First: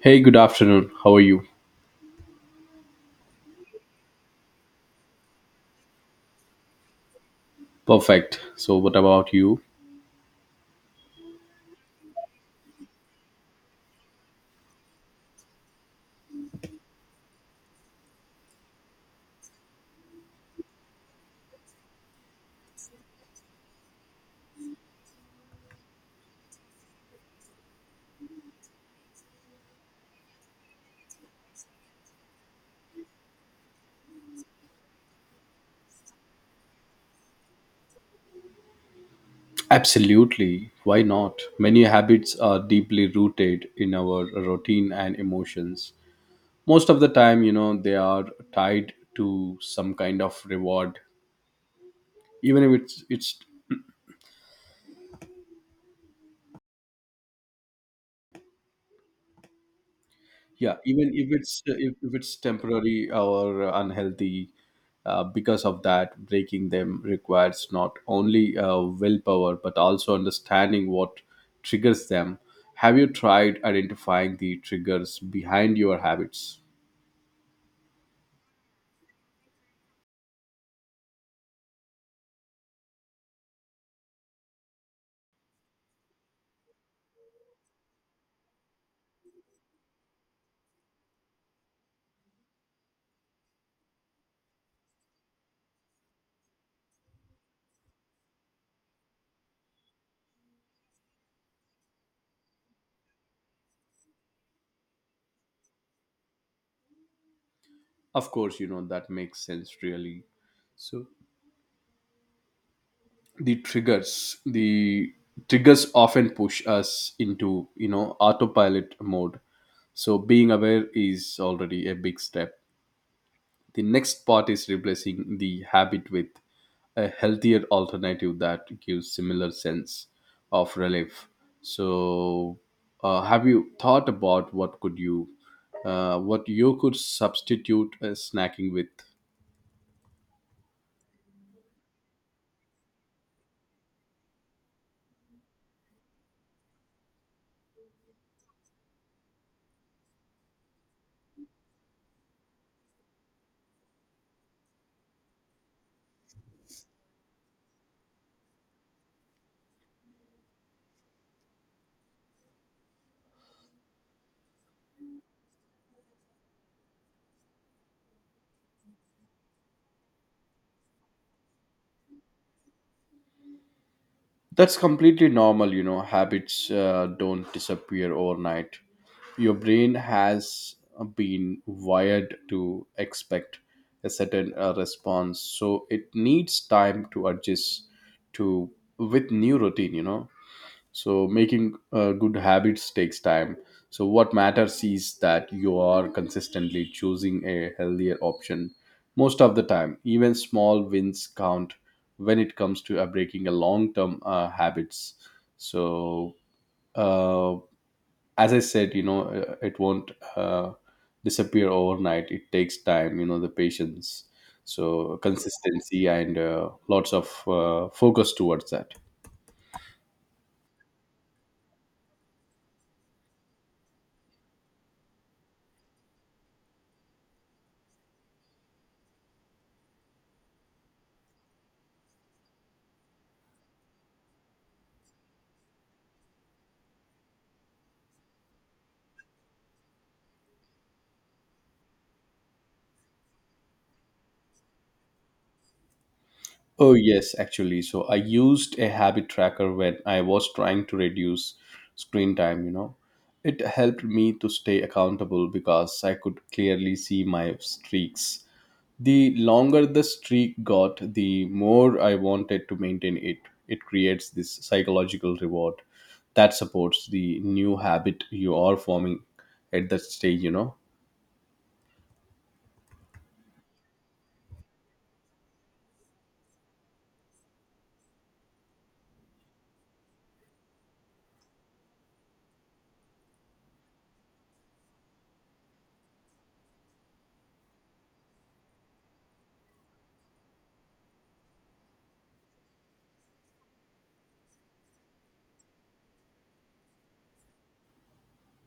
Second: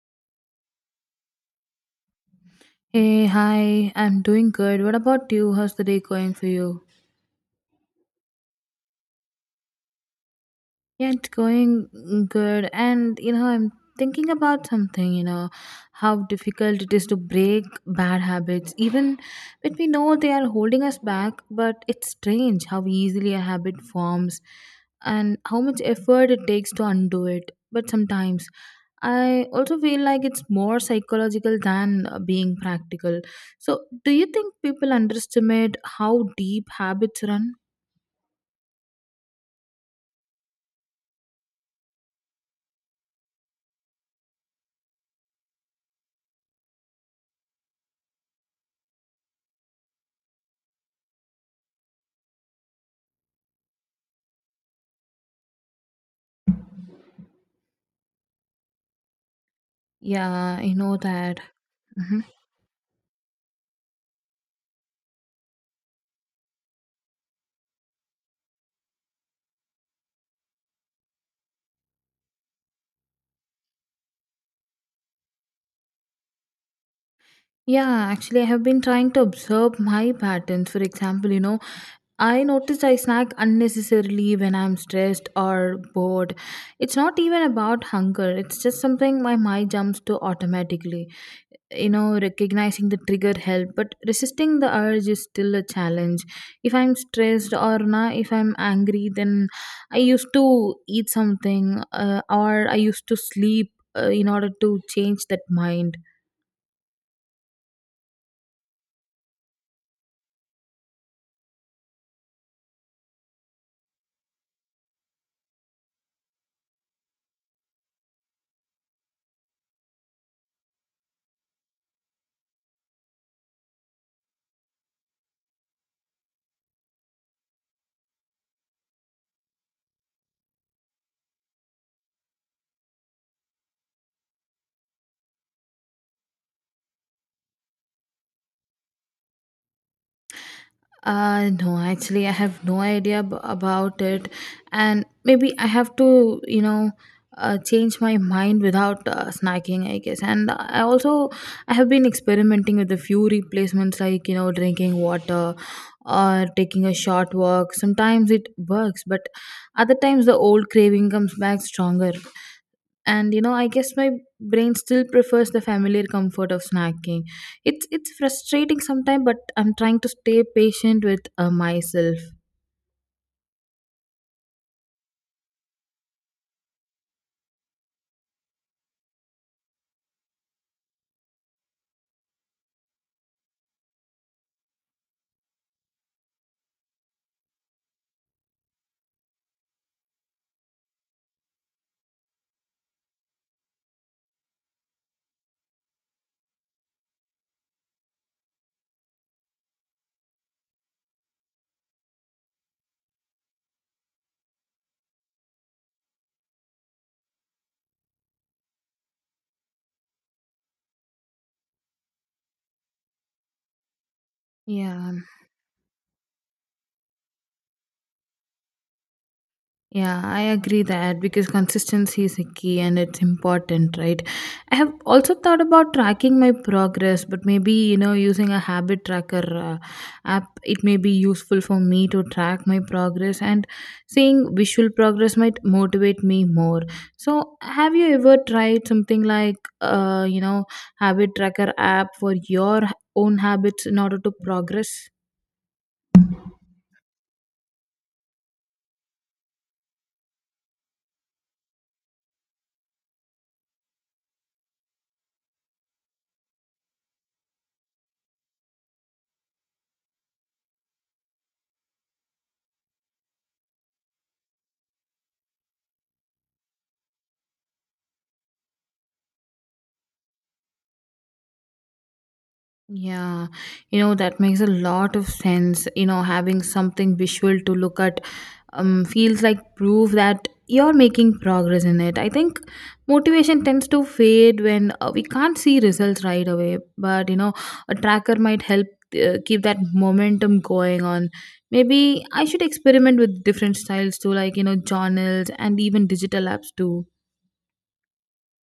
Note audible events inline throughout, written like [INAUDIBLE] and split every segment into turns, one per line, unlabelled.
Hey, good afternoon. How are you?
Hey, hi, I'm doing good. What about you? How's the day going for you?
Perfect. So, what about you?
Yeah, it's going good. And, you know, I'm thinking about something, you know, how difficult it is to break bad habits, even when we know they are holding us back. But it's strange how easily a habit forms and how much effort it takes to undo it. But sometimes I also feel like it's more psychological than being practical. So, do you think people underestimate how deep habits run?
Absolutely. Why not? Many habits are deeply rooted in our routine and emotions. Most of the time, you know, they are tied to some kind of reward, even if it's
Yeah, I
yeah
know
even
that.
if
Mhm.
it's temporary or unhealthy. Because of that, breaking them requires not only willpower but also understanding what triggers them. Have you tried identifying the triggers behind your habits?
Yeah, actually, I have been trying to observe my patterns. For example, you know, I notice I snack unnecessarily when I'm stressed or bored. It's not even about hunger, it's just something my mind jumps to automatically. You know, recognizing the trigger help, but resisting the urge is still a challenge. If I'm stressed or if I'm angry, then I used to eat something or I used to sleep in order to change that mind.
Of course, you know, that makes sense, really. So the triggers, the triggers often push us into, you know, autopilot mode. So being aware is already a big step. The next part is replacing the habit with a healthier alternative that gives similar sense of relief. So have you thought about what could you, what you could substitute snacking with?
No, actually, I have no idea about it, and maybe I have to, you know, change my mind without snacking, I guess. And I have been experimenting with a few replacements, like, you know, drinking water or taking a short walk. Sometimes it works, but other times the old craving comes back stronger, and, you know, I guess my brain still prefers the familiar comfort of snacking. It's frustrating sometimes, but I'm trying to stay patient with myself.
That's completely normal, you know. Habits don't disappear overnight. Your brain has been wired to expect a certain response, so it needs time to adjust to with new routine, you know. So making good habits takes time. So what matters is that you are consistently choosing a healthier option most of the time. Even small wins count when it comes to breaking a long term habits. So uh, as I said, you know, it won't uh, disappear overnight. It takes time, you know, the patience.
Yeah,
So consistency and lots of focus towards that.
yeah, I agree that because consistency is a key and it's important, right? I have also thought about tracking my progress, but maybe, you know, using a habit tracker app, it may be useful for me to track my progress and seeing visual progress might motivate me more. So, have you ever tried something like, you know, habit tracker app for your own habits in order to progress?
Oh, yes, actually. So I used a habit tracker when I was trying to reduce screen time, you know. It helped me to stay accountable because I could clearly see my streaks. The longer the streak got, the more I wanted to maintain it. It creates this psychological reward that supports the new habit you are forming at that stage, you know.
Yeah, you know, that makes a lot of sense. You know, having something visual to look at feels like proof that you're making progress in it. I think motivation tends to fade when we can't see results right away, but, you know, a tracker might help keep that momentum going on. Maybe I should experiment with different styles too, like, you know, journals and even digital apps too.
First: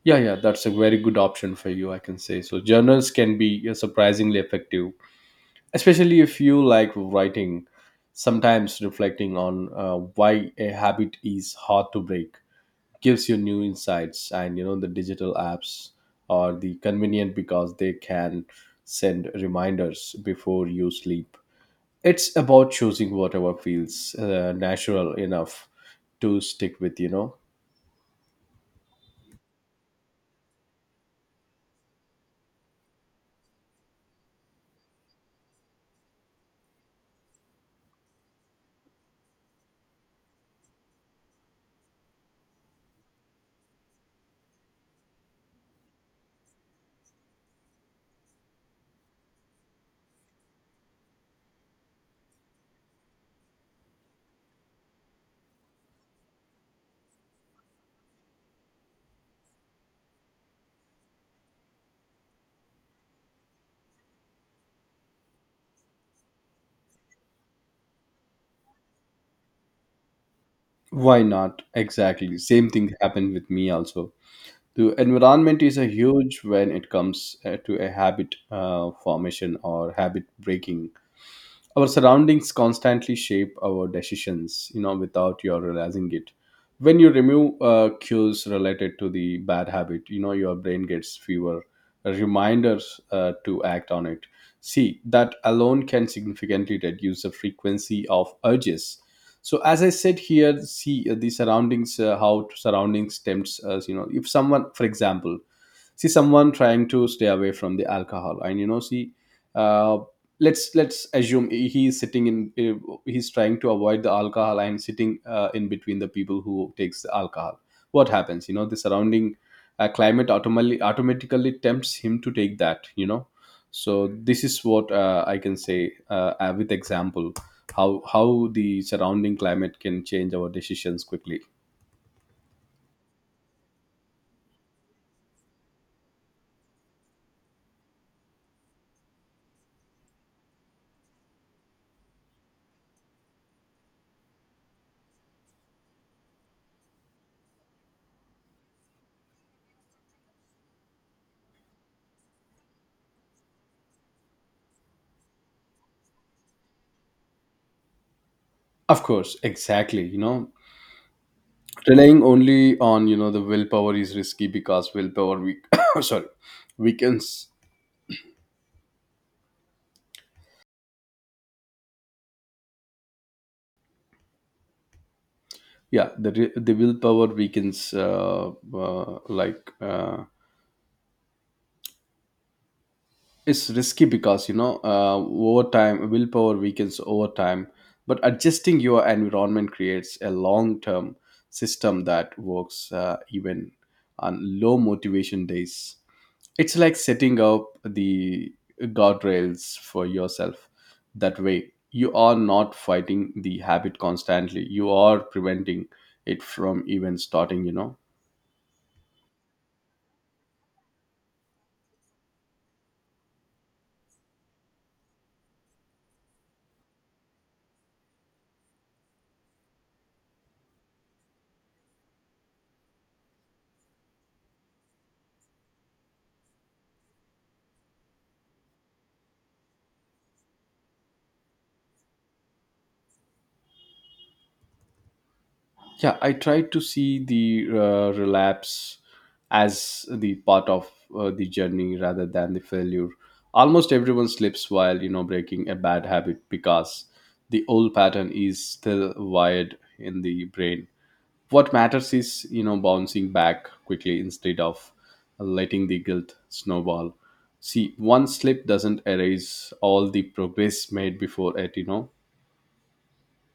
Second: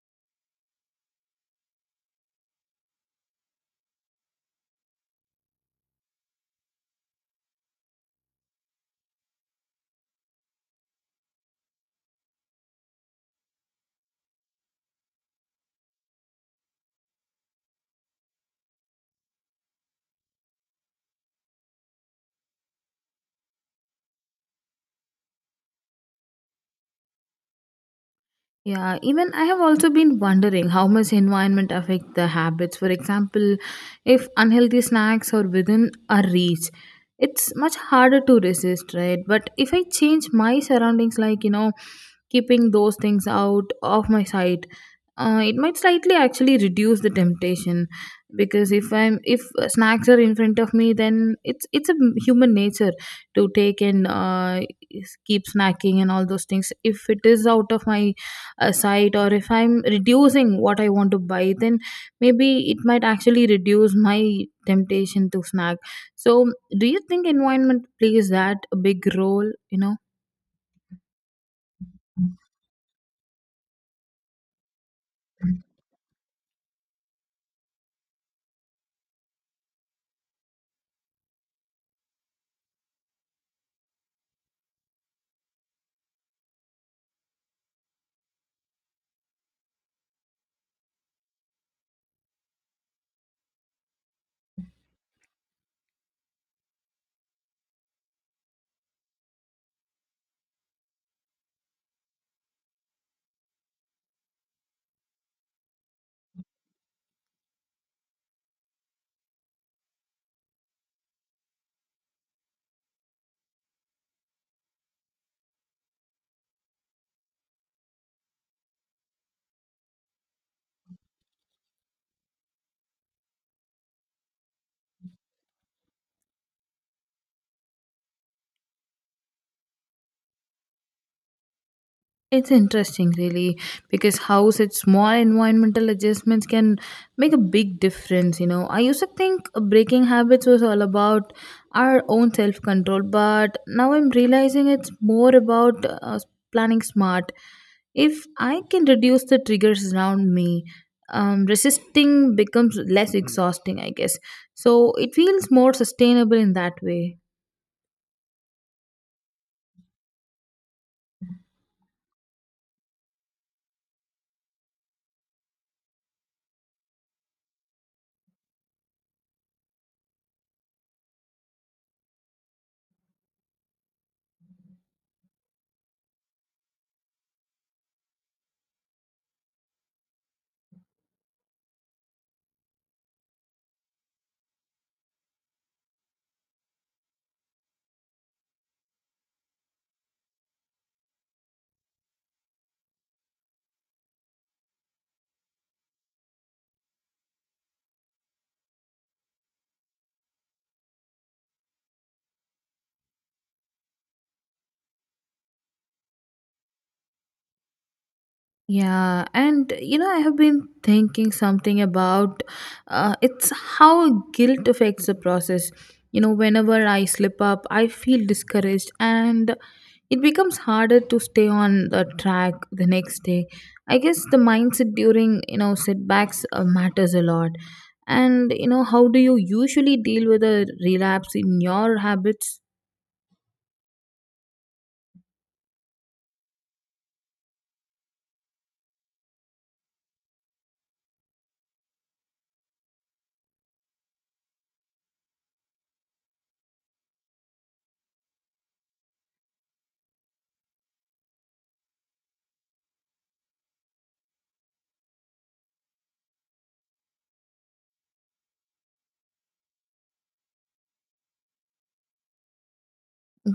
Yeah, yeah, that's a very good option for you, I can say. So journals can be surprisingly effective, especially if you like writing. Sometimes reflecting on why a habit is hard to break gives you new insights. And you know, the digital apps are the convenient because they can send reminders before you sleep. It's about choosing whatever feels natural enough to stick with, you know.
Yeah, even I have also been wondering how much environment affect the habits. For example, if unhealthy snacks are within our reach, it's much harder to resist, right? But if I change my surroundings, like, you know, keeping those things out of my sight, it might slightly actually reduce the temptation. Because if snacks are in front of me, then it's a human nature to take and keep snacking and all those things. If it is out of my aside, or if I'm reducing what I want to buy, then maybe it might actually reduce my temptation to snack. So, do you think environment plays that a big role, you know?
Why not? Exactly. Same thing happened with me also. The environment is a huge when it comes to a habit formation or habit breaking. Our surroundings constantly shape our decisions, you know, without your realizing it. When you remove cues related to the bad habit, you know, your brain gets fewer reminders to act on it. See, that alone can significantly reduce the frequency of urges. So as I said here, see the surroundings, how surroundings tempts us, you know. If someone, for example, see someone trying to stay away from the alcohol, and you know, see, uh, let's assume he is sitting in, he's trying to avoid the alcohol and sitting in between the people who takes the alcohol. What happens, you know? The surrounding climate automatically tempts him to take that, you know. So this is what I can say, with example, how the surrounding climate can change our decisions quickly.
It's interesting, really, because how such small environmental adjustments can make a big difference. You know, I used to think breaking habits was all about our own self control, but now I'm realizing it's more about planning smart. If I can reduce the triggers around me, resisting becomes less exhausting, I guess. So it feels more sustainable in that way.
Of course, exactly, you know. Relying only on, you know, the willpower is risky because willpower weak [COUGHS] sorry, weakens. Yeah, the willpower weakens, like it's risky because, you know, over time willpower weakens over time. But adjusting your environment creates a long term system that works even on low motivation days. It's like setting up the guardrails for yourself. That way you are not fighting the habit constantly, you are preventing it from even starting, you know.
Yeah, and, you know, I have been thinking something about it's how guilt affects the process. You know, whenever I slip up, I feel discouraged, and it becomes harder to stay on the track the next day. I guess the mindset during, you know, setbacks matters a lot. And, you know, how do you usually deal with a relapse in your habits?
Yeah, I try to see the relapse as the part of the journey rather than the failure. Almost everyone slips while, you know, breaking a bad habit because the old pattern is still wired in the brain. What matters is, you know, bouncing back quickly instead of letting the guilt snowball. See, one slip doesn't erase all the progress made before it. You know,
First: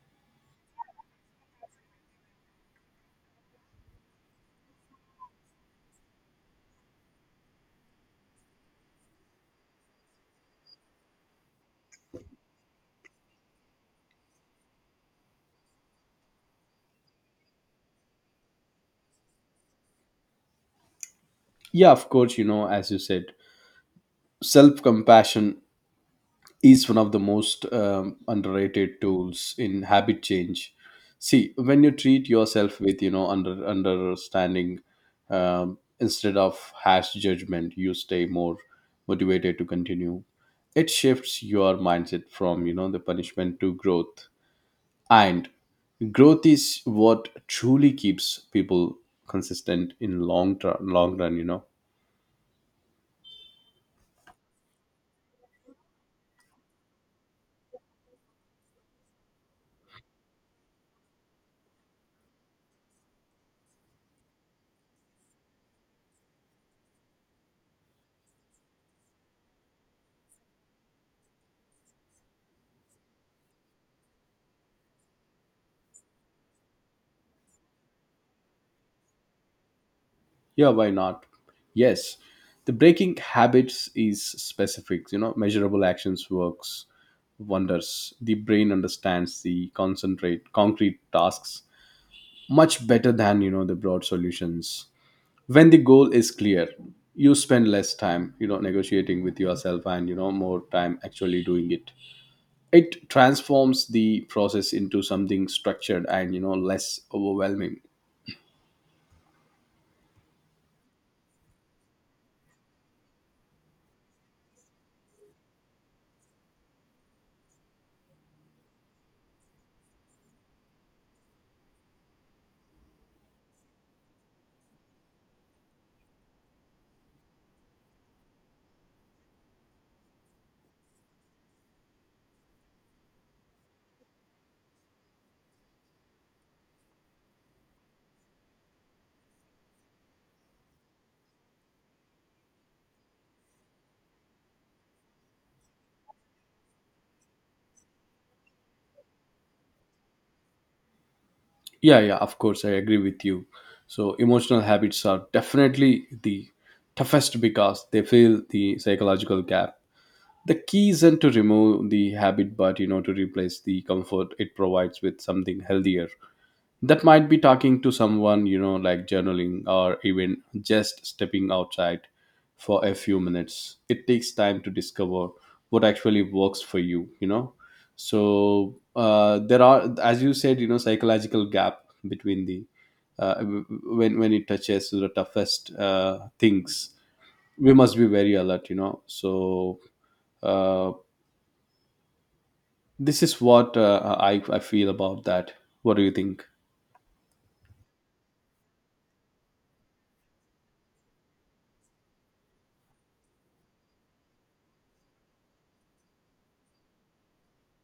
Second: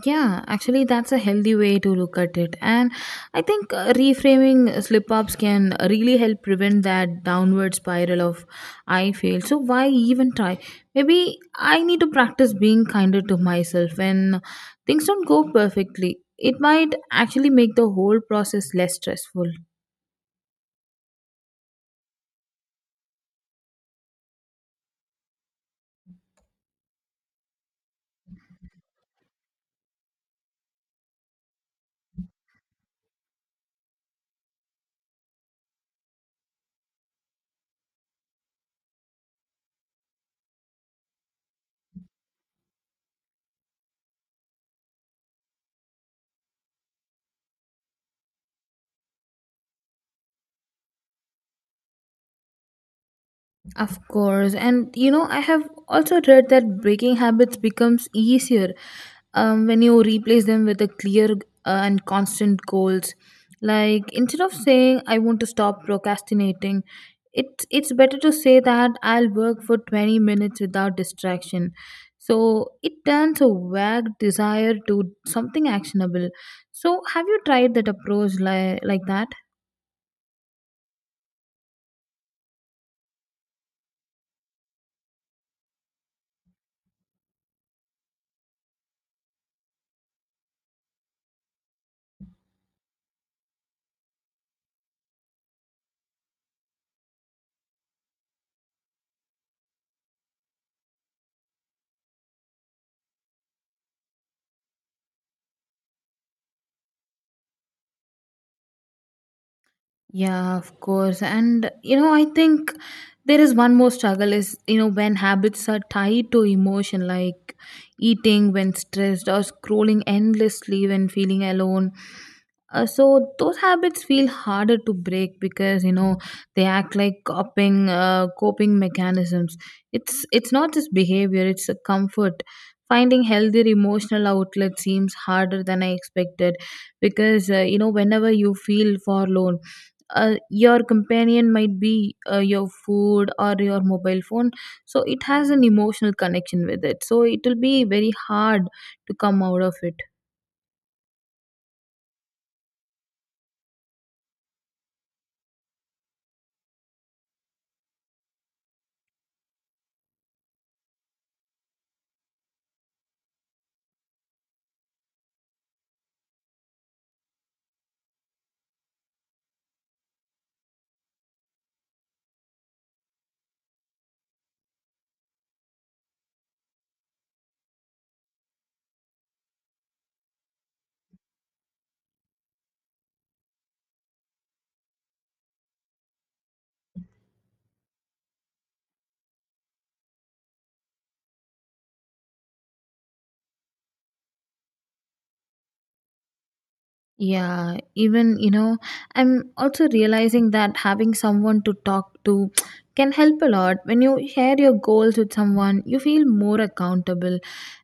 Yeah, actually, that's a healthy way to look at it. And I think reframing slip ups can really help prevent that downward spiral of I failed. So, why even try? Maybe I need to practice being kinder to myself when things don't go perfectly. It might actually make the whole process less stressful.
yeah, of course, you know, as you said, self compassion is one of the most underrated tools in habit change. See, when you treat yourself with, you know, understanding, instead of harsh judgment, you stay more motivated to continue. It shifts your mindset from, you know, the punishment to growth. And growth is what truly keeps people consistent in long term long run, you know.
Of course. And, you know, I have also read that breaking habits becomes easier when you replace them with a clear and constant goals. Like, instead of saying I want to stop procrastinating, it's better to say that I'll work for 20 minutes without distraction. So it turns a vague desire to something actionable. So, have you tried that approach, like that?
Yeah, why not? Yes. The breaking habits is specific, you know, measurable actions works wonders. The brain understands the concentrate concrete tasks much better than, you know, the broad solutions. When the goal is clear, you spend less time, you know, negotiating with yourself and, you know, more time actually doing it. It transforms the process into something structured and, you know, less overwhelming.
Yeah, of course. And, you know, I think there is one more struggle is, you know, when habits are tied to emotion, like eating when stressed or scrolling endlessly when feeling alone. So those habits feel harder to break, because, you know, they act like coping mechanisms. It's not just behavior; it's a comfort. Finding healthy emotional outlet seems harder than I expected because, you know, whenever you feel forlorn. Your companion might be your food or your mobile phone, so it has an emotional connection with it, so it will be very hard to come out of it.
Yeah, yeah, of course, I agree with you. So, emotional habits are definitely the toughest because they fill the psychological gap. The key isn't to remove the habit, but you know, to replace the comfort it provides with something healthier. That might be talking to someone, you know, like journaling or even just stepping outside for a few minutes. It takes time to discover what actually works for you, you know. So there are, as you said, you know, psychological gap between the when it touches to the toughest things, we must be very alert, you know. So uh, this is what I feel about that. What do you think?
Yeah, even, you know, I'm also realizing that having someone to talk to can help a lot. When you share your goals with someone, you feel more accountable,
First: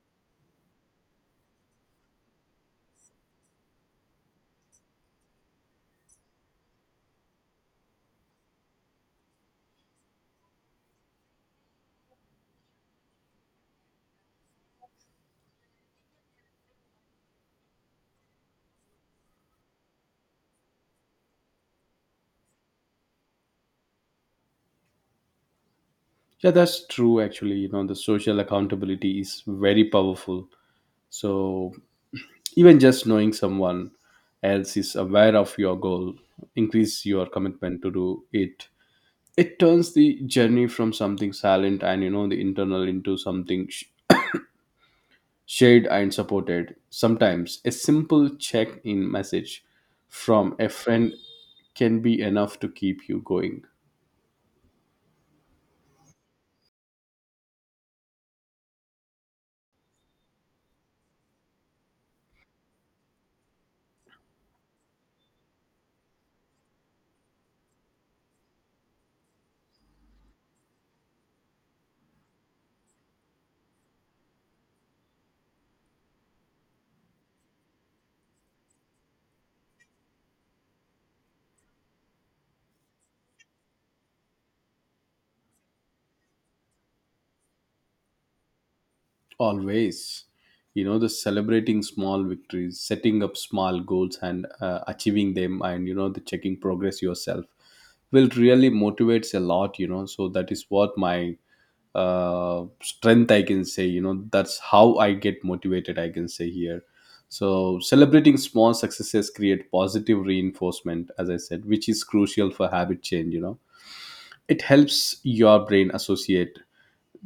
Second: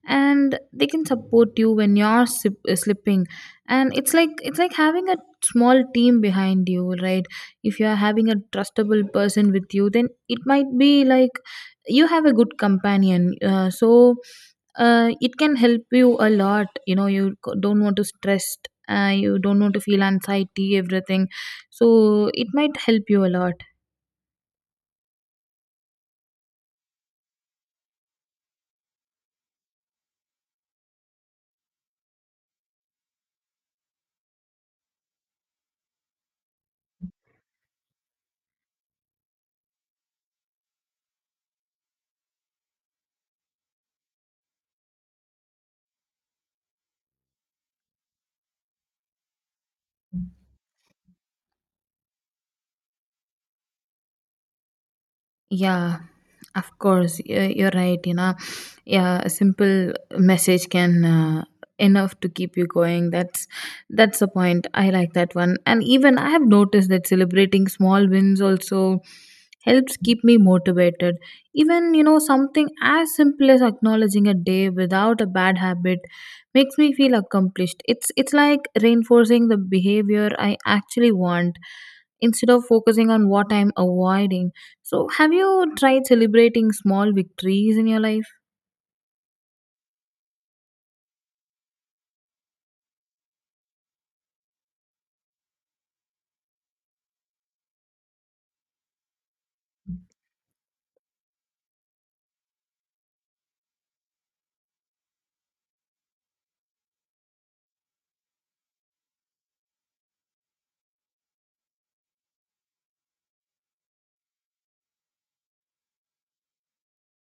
and they can support you when you're slipping. And it's like having a small team behind you, right? If you are having a trustable person with you, then it might be like you have a good companion. So it can help you a lot, you know, you don't want to stress, you don't want to feel anxiety, everything, so it might help you a lot.
Yeah, that's true. Actually, you know, the social accountability is very powerful. So even just knowing someone else is aware of your goal increase your commitment to do it. It turns the journey from something silent and, you know, the internal into something shared and supported. Sometimes a simple check-in message from a friend can be enough to keep you going.
Yeah, of course, you're right. You know, yeah, a simple message can enough to keep you going. That's the point. I like that one. And even I have noticed that celebrating small wins also helps keep me motivated. Even, you know, something as simple as acknowledging a day without a bad habit makes me feel accomplished. It's like reinforcing the behavior I actually want instead of focusing on what I'm avoiding. So, have you tried celebrating small victories in your life?
Always, you know, the celebrating small victories, setting up small goals and achieving them, and you know, the checking progress yourself will really motivates a lot. You know, so that is what my strength, I can say. You know, that's how I get motivated, I can say here. So celebrating small successes create positive reinforcement, as I said, which is crucial for habit change. You know, it helps your brain associate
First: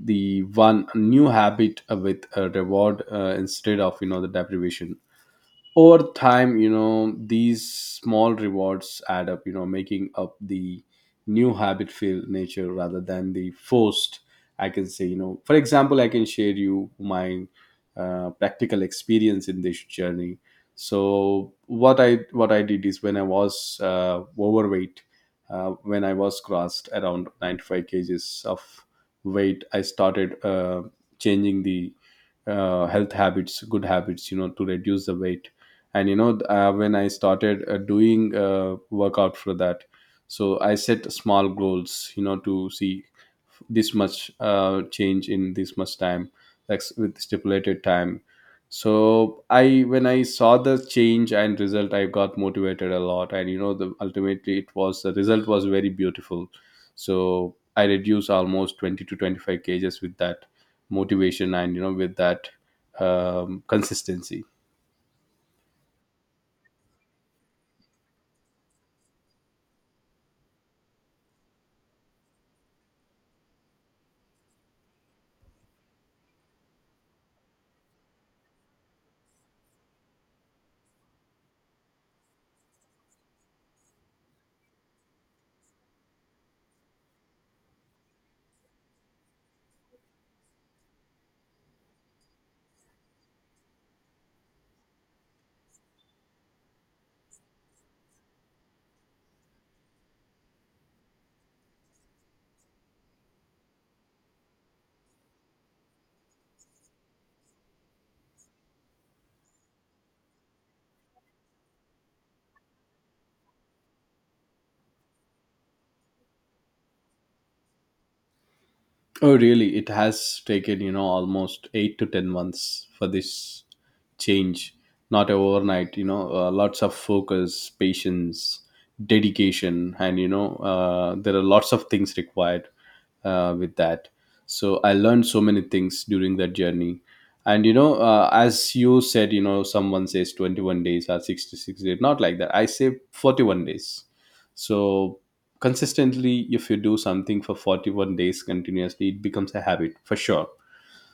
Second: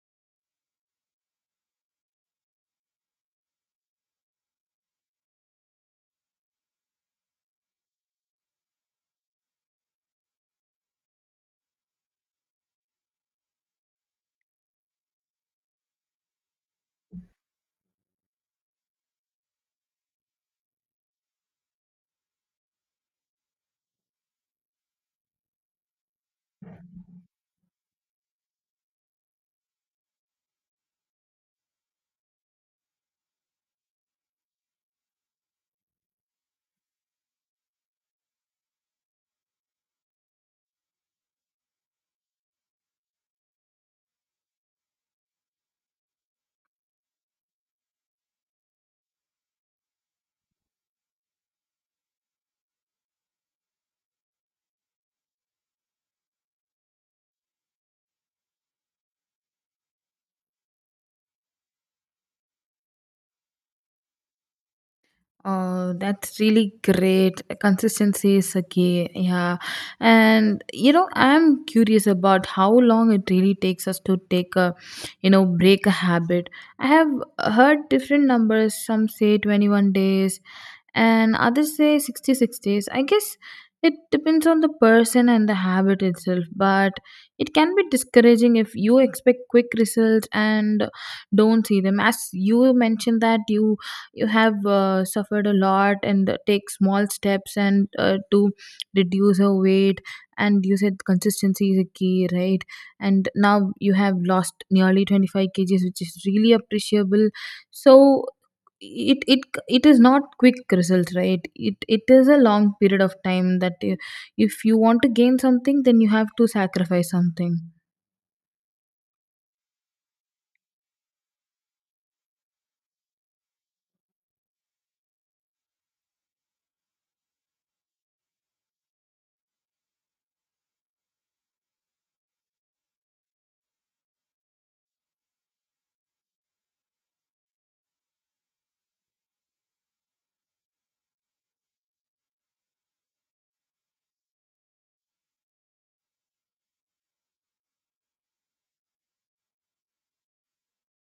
the one new habit with a reward instead of, you know, the deprivation. Over time, you know, these small rewards add up, you know, making up the new habit feel nature rather than the forced, I can say. You know, for example, I can share you my practical experience in this journey. So what I did is when I was overweight, when I was crossed around 95 kg kgs of weight, I started changing the health habits, good habits, you know, to reduce the weight. And you know, when I started doing workout for that, so I set small goals, you know, to see this much change in this much time, like with stipulated time. So I when I saw the change and result, I got motivated a lot. And you know, the ultimately it was, the result was very beautiful. So I reduced almost 20 to 25 kg kgs with that motivation and you know, with that consistency.
Oh, that's really great. Consistency is a key. Yeah. And, you know, I'm curious about how long it really takes us to, you know, break a habit. I have heard different numbers. Some say 21 days, and others say 60, 60s, I guess, it depends on the person and the habit itself, but it can be discouraging if you expect quick results and don't see them. As you mentioned that you have suffered a lot and take small steps and to reduce your weight, and you said consistency is a key, right? And now you have lost nearly 25 kgs, which is really appreciable. So it it it is not quick results, right? It is a long period of time that, if you want to gain something, then you have to sacrifice something.
Oh really, it has taken, you know, almost 8 to 10 months for this change. Not overnight, you know. Lots of focus, patience, dedication, and you know, there are lots of things required with that. So I learned so many things during that journey. And you know, as you said, you know, someone says 21 days or 66 days, not like that. I say 41 days. So consistently, if you do something for 41 days continuously, it becomes a habit for sure.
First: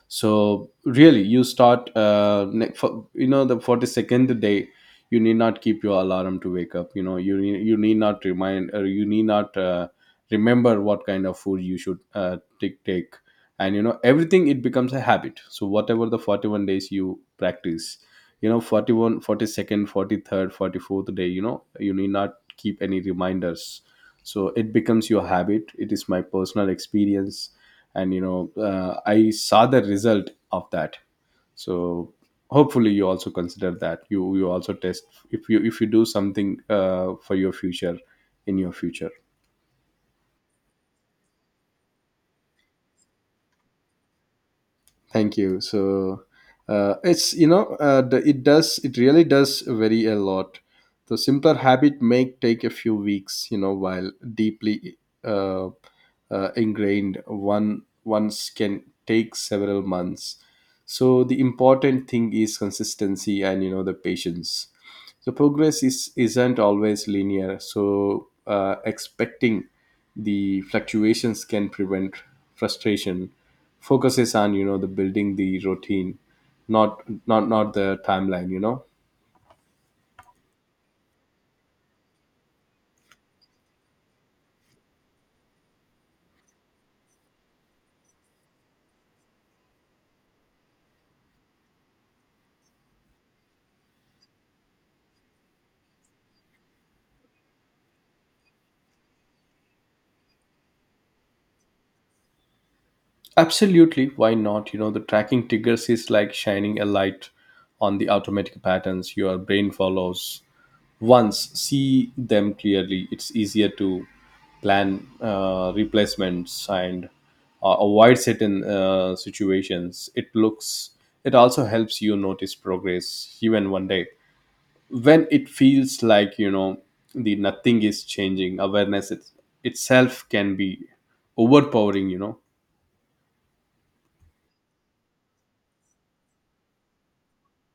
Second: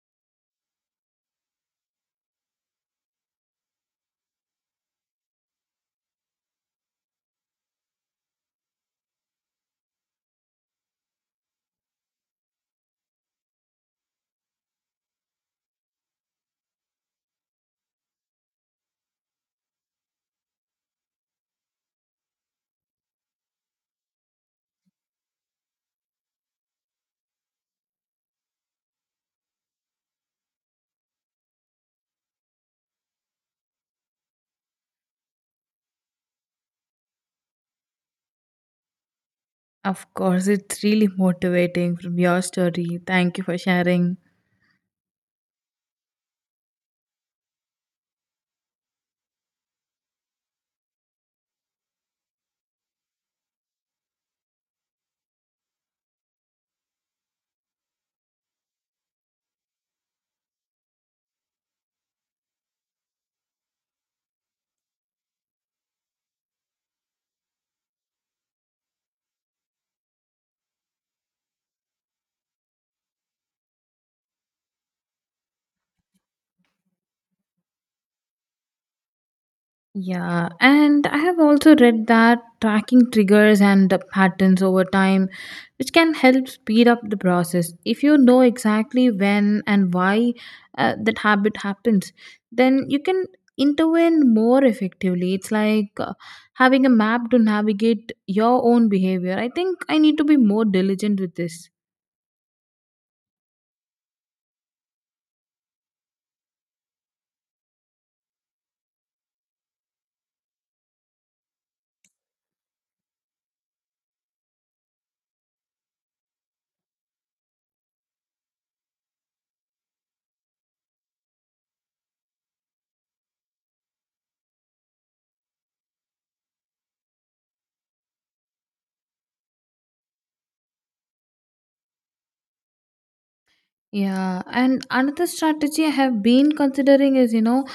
So really you start for, you know, the 42nd day you need not keep your alarm to wake up, you know, you need not remind or you need not remember what kind of food you should take. And you know, everything, it becomes a habit. So whatever the 41 days you practice, you know, 41, 43rd, 44th day, you know, you need not keep any reminders. So it becomes your habit. It is my personal experience. And I saw the result of that. So hopefully you also consider that you also test, if you do something for your future, in your future.
Of course, it's really motivating from your story. Thank you for sharing.
Thank you. So it's, the, it does, it really does vary a lot. The simpler habit may take a few weeks, you know, while deeply uh, ingrained one once can take several months. So the important thing is consistency and, you know, the patience. So progress is isn't always linear, so expecting the fluctuations can prevent frustration. Focuses on, you know, the building the routine, not not the timeline, you know.
Yeah, and I have also read that tracking triggers and the patterns over time, which can help speed up the process. If you know exactly when and why that habit happens, then you can intervene more effectively. It's like having a map to navigate your own behavior. I think I need to be more diligent with this.
Absolutely, why not, you know. The tracking triggers is like shining a light on the automatic patterns your brain follows. Once see them clearly, it's easier to plan replacements and avoid certain situations. It looks, it also helps you notice progress even one day when it feels like, you know, the nothing is changing. Awareness it, itself can be overpowering, you know.
Yeah, and another strategy I have been considering is, you know,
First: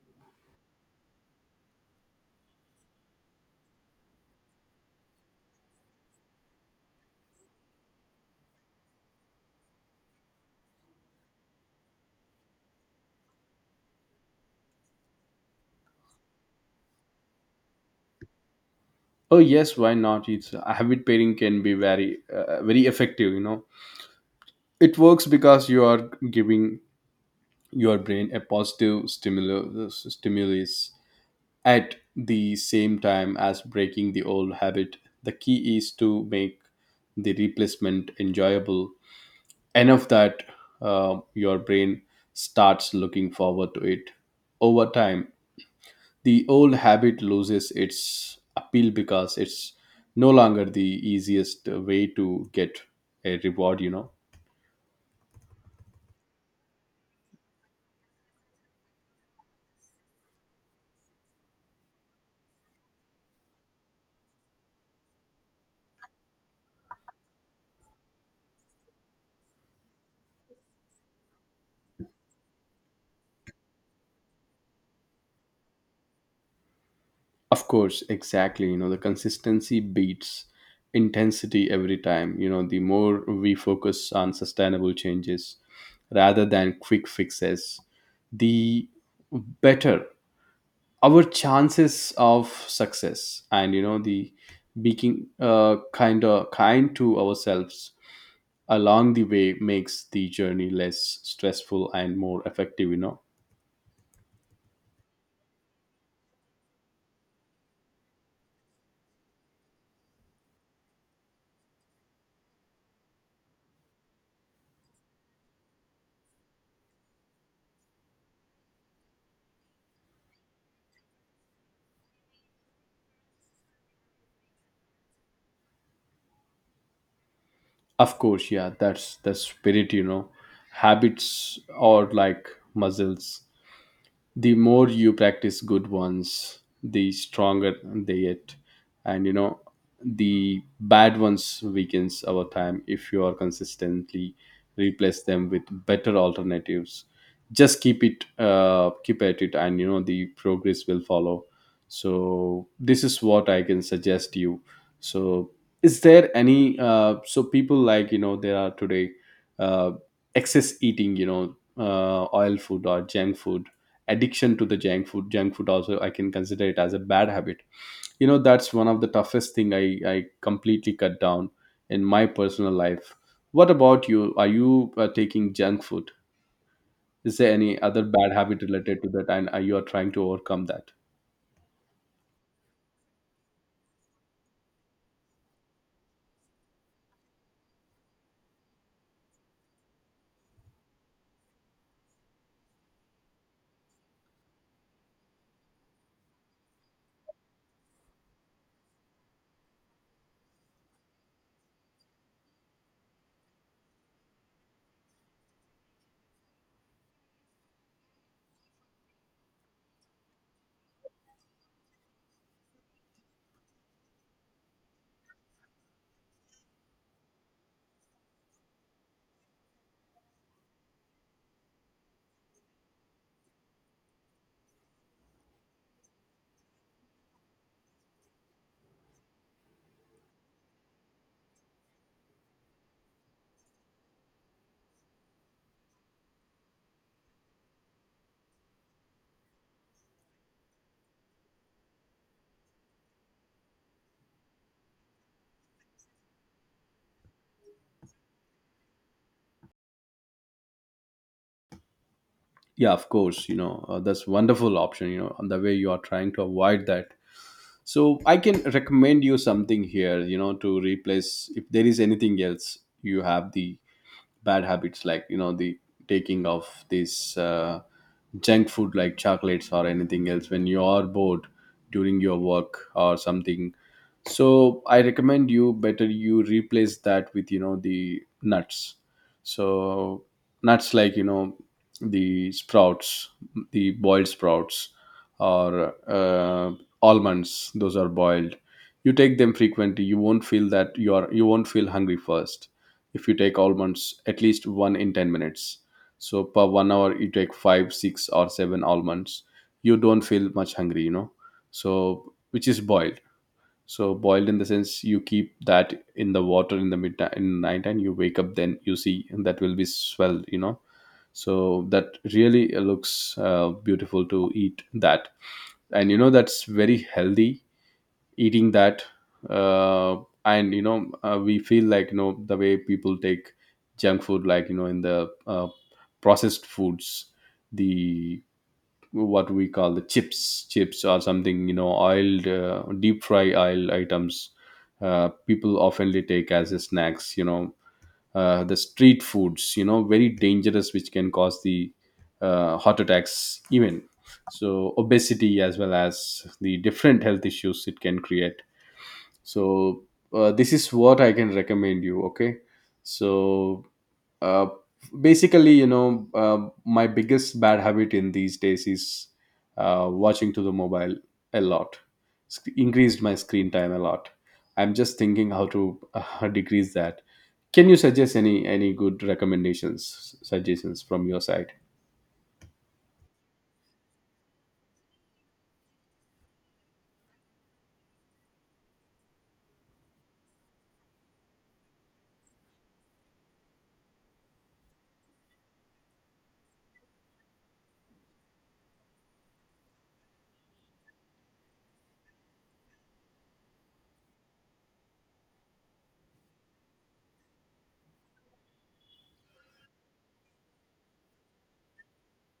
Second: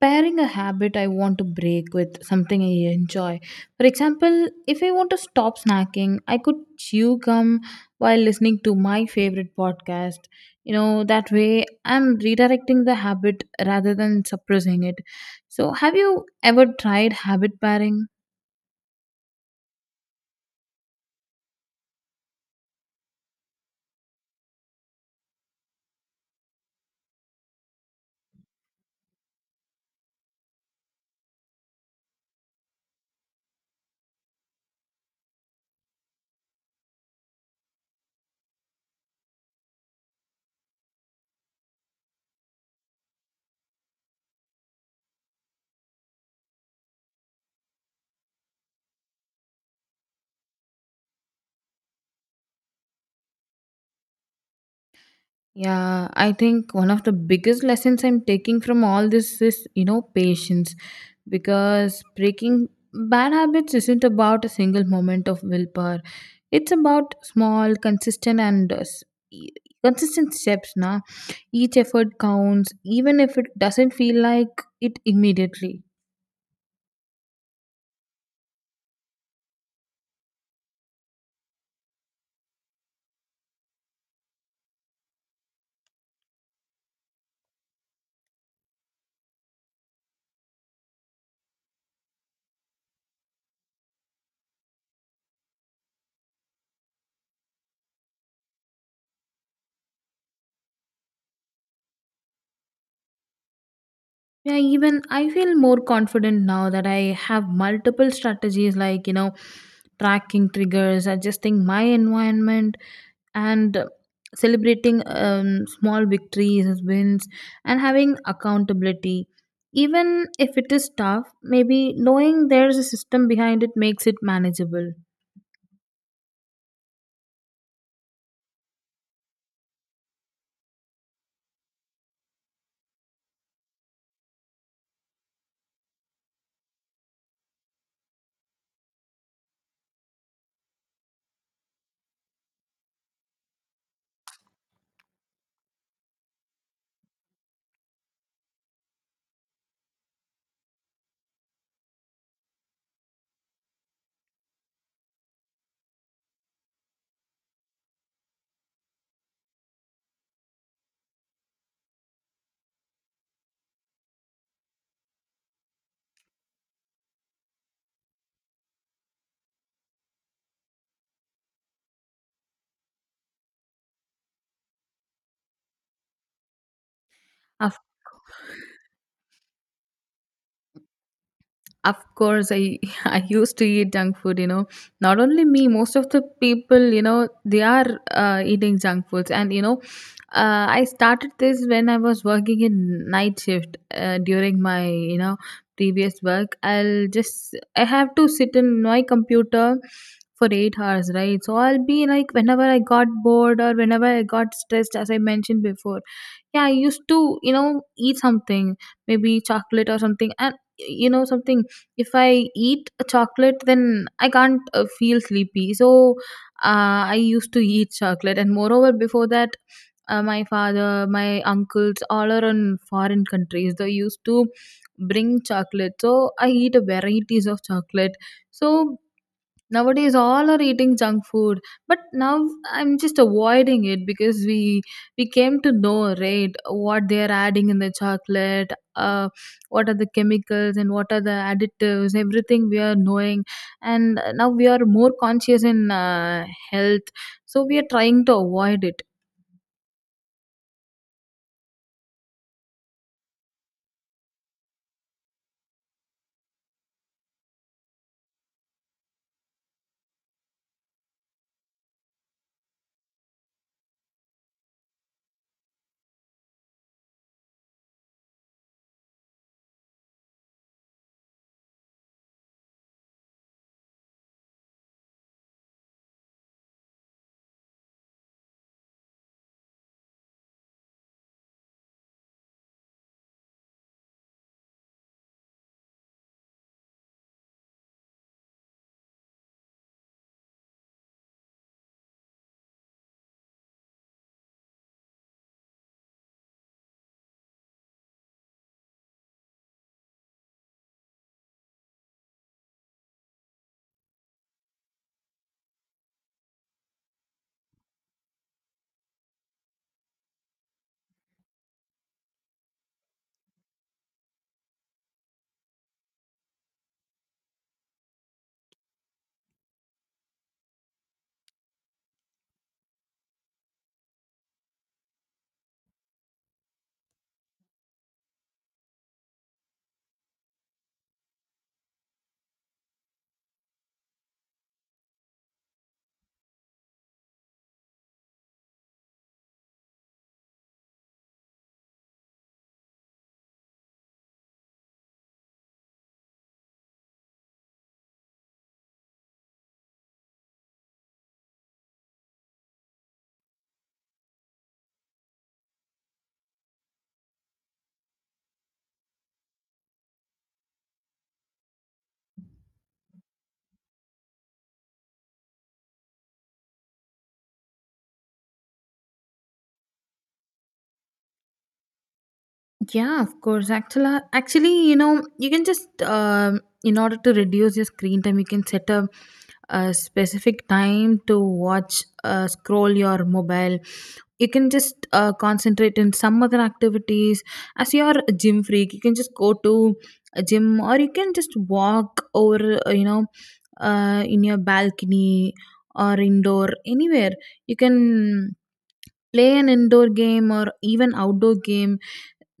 pairing a habit I want to break with something I enjoy. For example, if I want to stop snacking, I could chew gum while listening to my favorite podcast. You know, that way I'm redirecting the habit rather than suppressing it. So, have you ever tried habit pairing?
Oh yes, why not. It's habit pairing can be very very effective, you know. It works because you are giving your brain a positive stimulus at the same time as breaking the old habit. The key is to make the replacement enjoyable enough that your brain starts looking forward to it. Over time, the old habit loses its appeal because it's no longer the easiest way to get a reward, you know.
Yeah, I think one of the biggest lessons I'm taking from all this is, you know, patience. Because breaking bad habits isn't about a single moment of willpower, it's about small, consistent, and e- consistent steps now. Each effort counts, even if it doesn't feel like it immediately.
Of course, exactly. You know, the consistency beats intensity every time. You know, the more we focus on sustainable changes rather than quick fixes, the better our chances of success. And you know, the being kind to ourselves along the way makes the journey less stressful and more effective, you know.
Yeah, even I feel more confident now that I have multiple strategies, like, you know, tracking triggers, adjusting my environment, and celebrating small victories, wins, and having accountability. Even if it is tough, maybe knowing there's a system behind it makes it manageable.
Of course, yeah, that's the spirit, you know. Habits or like muscles, the more you practice good ones the stronger they get. And you know, the bad ones weakens over time if you are consistently replace them with better alternatives. Just keep at it, and you know, the progress will follow. So this is what I can suggest you. So is there any so people, like, you know, there are today uh, excess eating, you know, oil food or junk food, addiction to the junk food. Junk food also I can consider it as a bad habit, you know. That's one of the toughest thing. I completely cut down in my personal life. What about you, are you taking junk food? Is there any other bad habit related to that, and are you, are trying to overcome that?
Of course, I [LAUGHS] I used to eat junk food. You know, not only me, most of the people, you know, they are eating junk foods, and, you know, I started this when I was working in night shift during my, you know, previous work. I have to sit in my computer for 8 hours, right? So I'll be like whenever I got bored or whenever I got stressed, as I mentioned before. Yeah, I used to, you know, eat something, maybe chocolate or something, and, you know, something, if I eat a chocolate, then I can't feel sleepy. So I used to eat chocolate, and moreover, before that, my father, my uncles, all are in foreign countries. They used to bring chocolate, so I eat a varieties of chocolate. So, nowadays, all are eating junk food, but now I'm just avoiding it because we came to know, right, what they are adding in the chocolate, what are the chemicals and what are the additives, everything we are knowing, and now we are more conscious in health, so we are trying to avoid it.
Yeah, of course, you know. That's wonderful option, you know, the way you are trying to avoid that. So I can recommend you something here, you know, to replace, if there is anything else you have, the bad habits like, you know, the taking of these junk food like chocolates or anything else when you are bored during your work or something. So I recommend you, better you replace that with, you know, the nuts. So nuts like, you know, the sprouts, the boiled sprouts, or almonds those are boiled. You take them frequently, you won't feel that you are, you won't feel hungry first. If you take almonds at least one in 10 minutes, so per 1 hour you take five six or seven almonds, you don't feel much hungry, you know. So which is boiled. So boiled in the sense, you keep that in the water in the midnight, in night, and you wake up then you see and that will be swelled, you know. So that really looks beautiful to eat that. And you know, that's very healthy, eating that. uh, and we feel like, you know, the way people take junk food, like, you know, in the processed foods, the what we call the chips or something, you know, oiled deep fry oil items. People oftenly take as a snacks, you know. The street foods, you know, very dangerous, which can cause the heart attacks even. So obesity, as well as the different health issues it can create. So this is what I can recommend you. Okay. So uh, basically, my biggest bad habit in these days is watching to the mobile a lot. Increased my screen time a lot. I'm just thinking how to [LAUGHS] decrease that. Can you suggest any good recommendations suggestions from your side?
Yeah, of course. Actually, you know, you can just, in order to reduce your screen time, you can set a specific time to watch, scroll your mobile. You can just concentrate in some other activities. As you're a gym freak, you can just go to a gym, or you can just walk over, you know, in your balcony or indoor anywhere. You can play an indoor game or even outdoor game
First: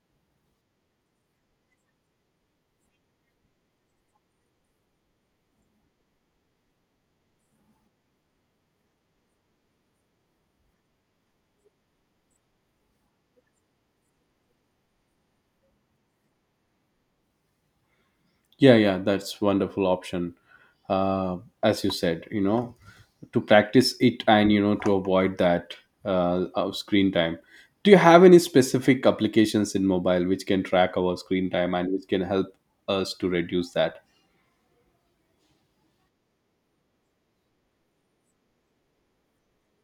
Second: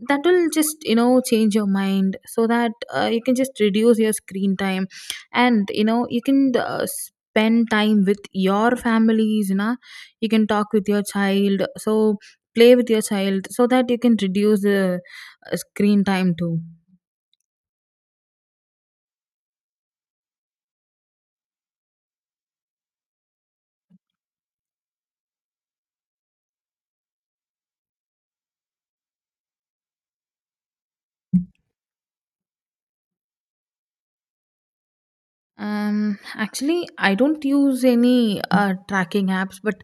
that will just, you know, change your mind so that you can just reduce your screen time, and, you know, you can spend time with your families, you know, you can talk with your child, so play with your child so that you can reduce the screen time too.
Yeah, yeah, that's wonderful option. uh, as you said, you know, to practice it, and you know, to avoid that of screen time. Do you have any specific applications in mobile which can track our screen time and which can help us to reduce that?
Actually, I don't use any tracking apps, but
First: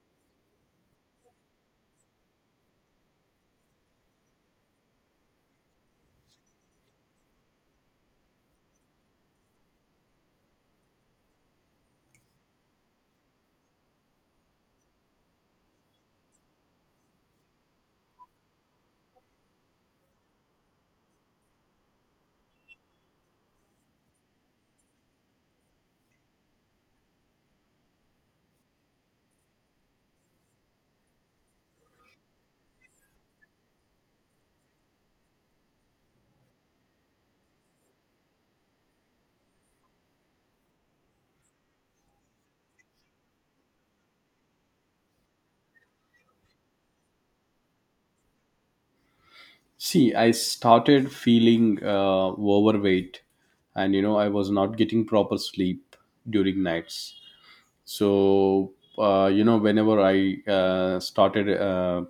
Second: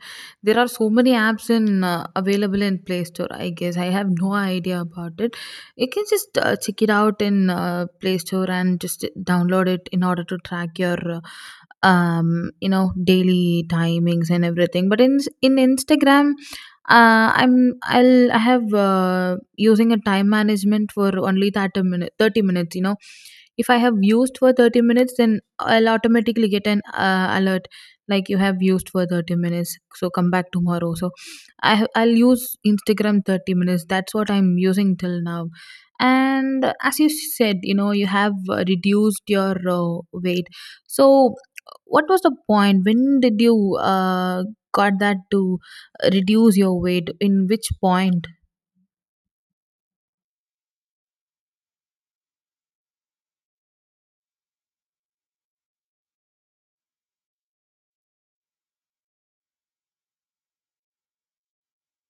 there are so many apps in available in Play Store. I guess I have no idea about it. You can just check it out in Play Store and just download it in order to track your, you know, daily timings and everything. But in Instagram, I have using a time management for only 30 minutes. 30 minutes, you know, if I have used for 30 minutes, then I'll automatically get an alert like you have used for 30 minutes, so come back tomorrow. So I'll use Instagram 30 minutes. That's what I'm using till now. And as you said, you know, you have reduced your weight. So what was the point, when did you got that to reduce your weight, in which point?
See, I started feeling overweight, and you know, I was not getting proper sleep during nights. So you know, whenever i uh, started uh,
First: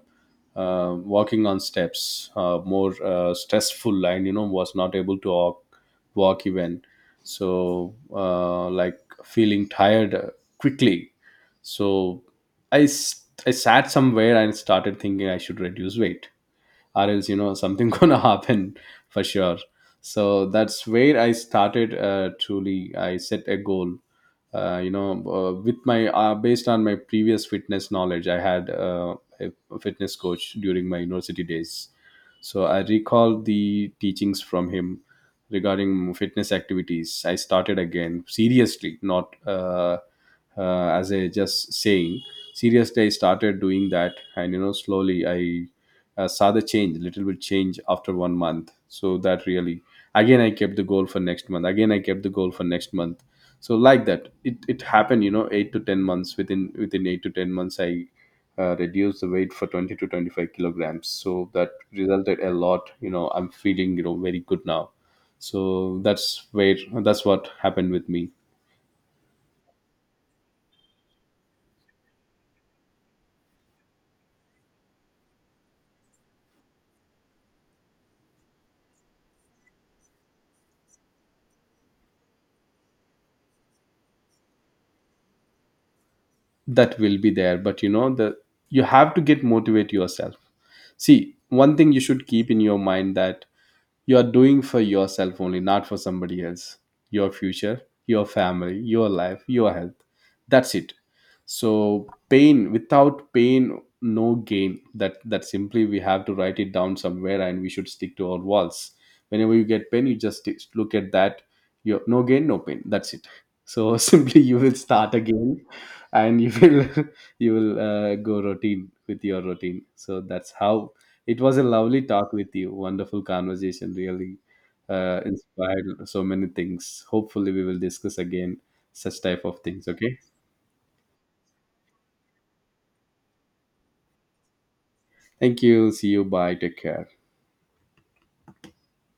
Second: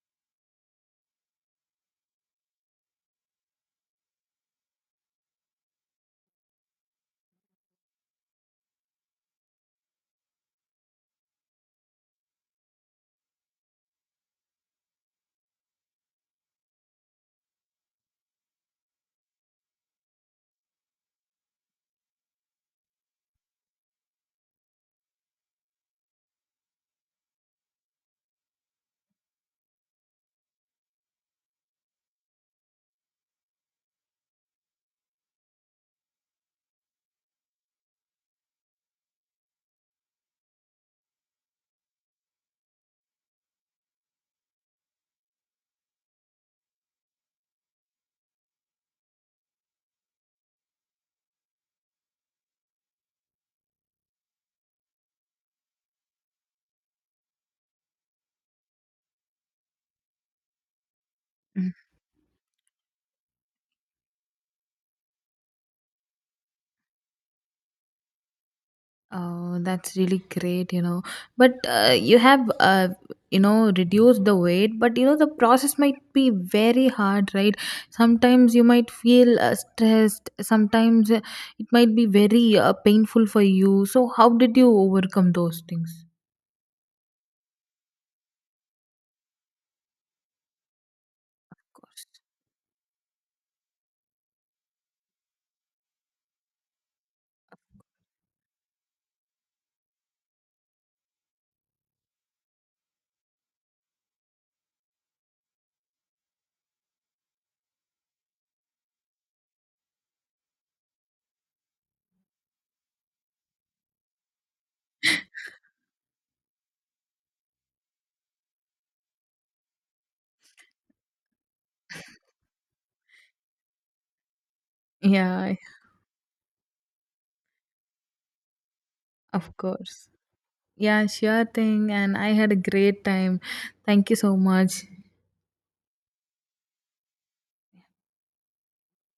uh, walking on steps, more stressful, and you know, was not able to walk even. So like feeling tired quickly. So I sat somewhere and started thinking I should reduce weight, or else, you know, something [LAUGHS] gonna happen for sure. So that's where I started truly. I set a goal, with my based on my previous fitness knowledge. I had a fitness coach during my university days. So I recalled the teachings from him regarding fitness activities. I started again seriously, not as a just saying. Seriously, I started doing that, and you know, slowly I saw the change, little bit change after one month. So that really, again I kept the goal for next month. Again I kept the goal for next month. So like that it happened, you know, 8 to 10 months, within 8 to 10 months I reduced the weight for 20 to 25 kilograms. So that resulted a lot, you know. I'm feeling, you know, very good now. So that's where, that's what happened with me.
Oh, that's really great, you know. But you have, you know, reduced the weight, but, you know, the process might be very hard, right? Sometimes you might feel stressed, sometimes it might be very painful for you. So, how did you overcome those things?
That will be there, but you know, the you have to get motivate yourself. See,
Of
one thing you
course.
should keep in your mind that you are doing for yourself only, not for somebody else. Your future, your family, your life, your health. That's it. So pain, without pain no gain. That, that simply we have to write it down somewhere, and we should stick to our walls. Whenever you get pain, you just look at that. You, no gain no pain, that's it. So [LAUGHS] simply you will start again, and you will [LAUGHS] you will go routine with your routine. So that's how. It was a lovely talk with you. Wonderful conversation. Really
Yeah,
inspired so many things. Hopefully, we will discuss again such type
of
of things.
course.
Okay.
Yeah, sure thing. And I had a great time. Thank you so much.
Thank you. See you. Bye. Take care.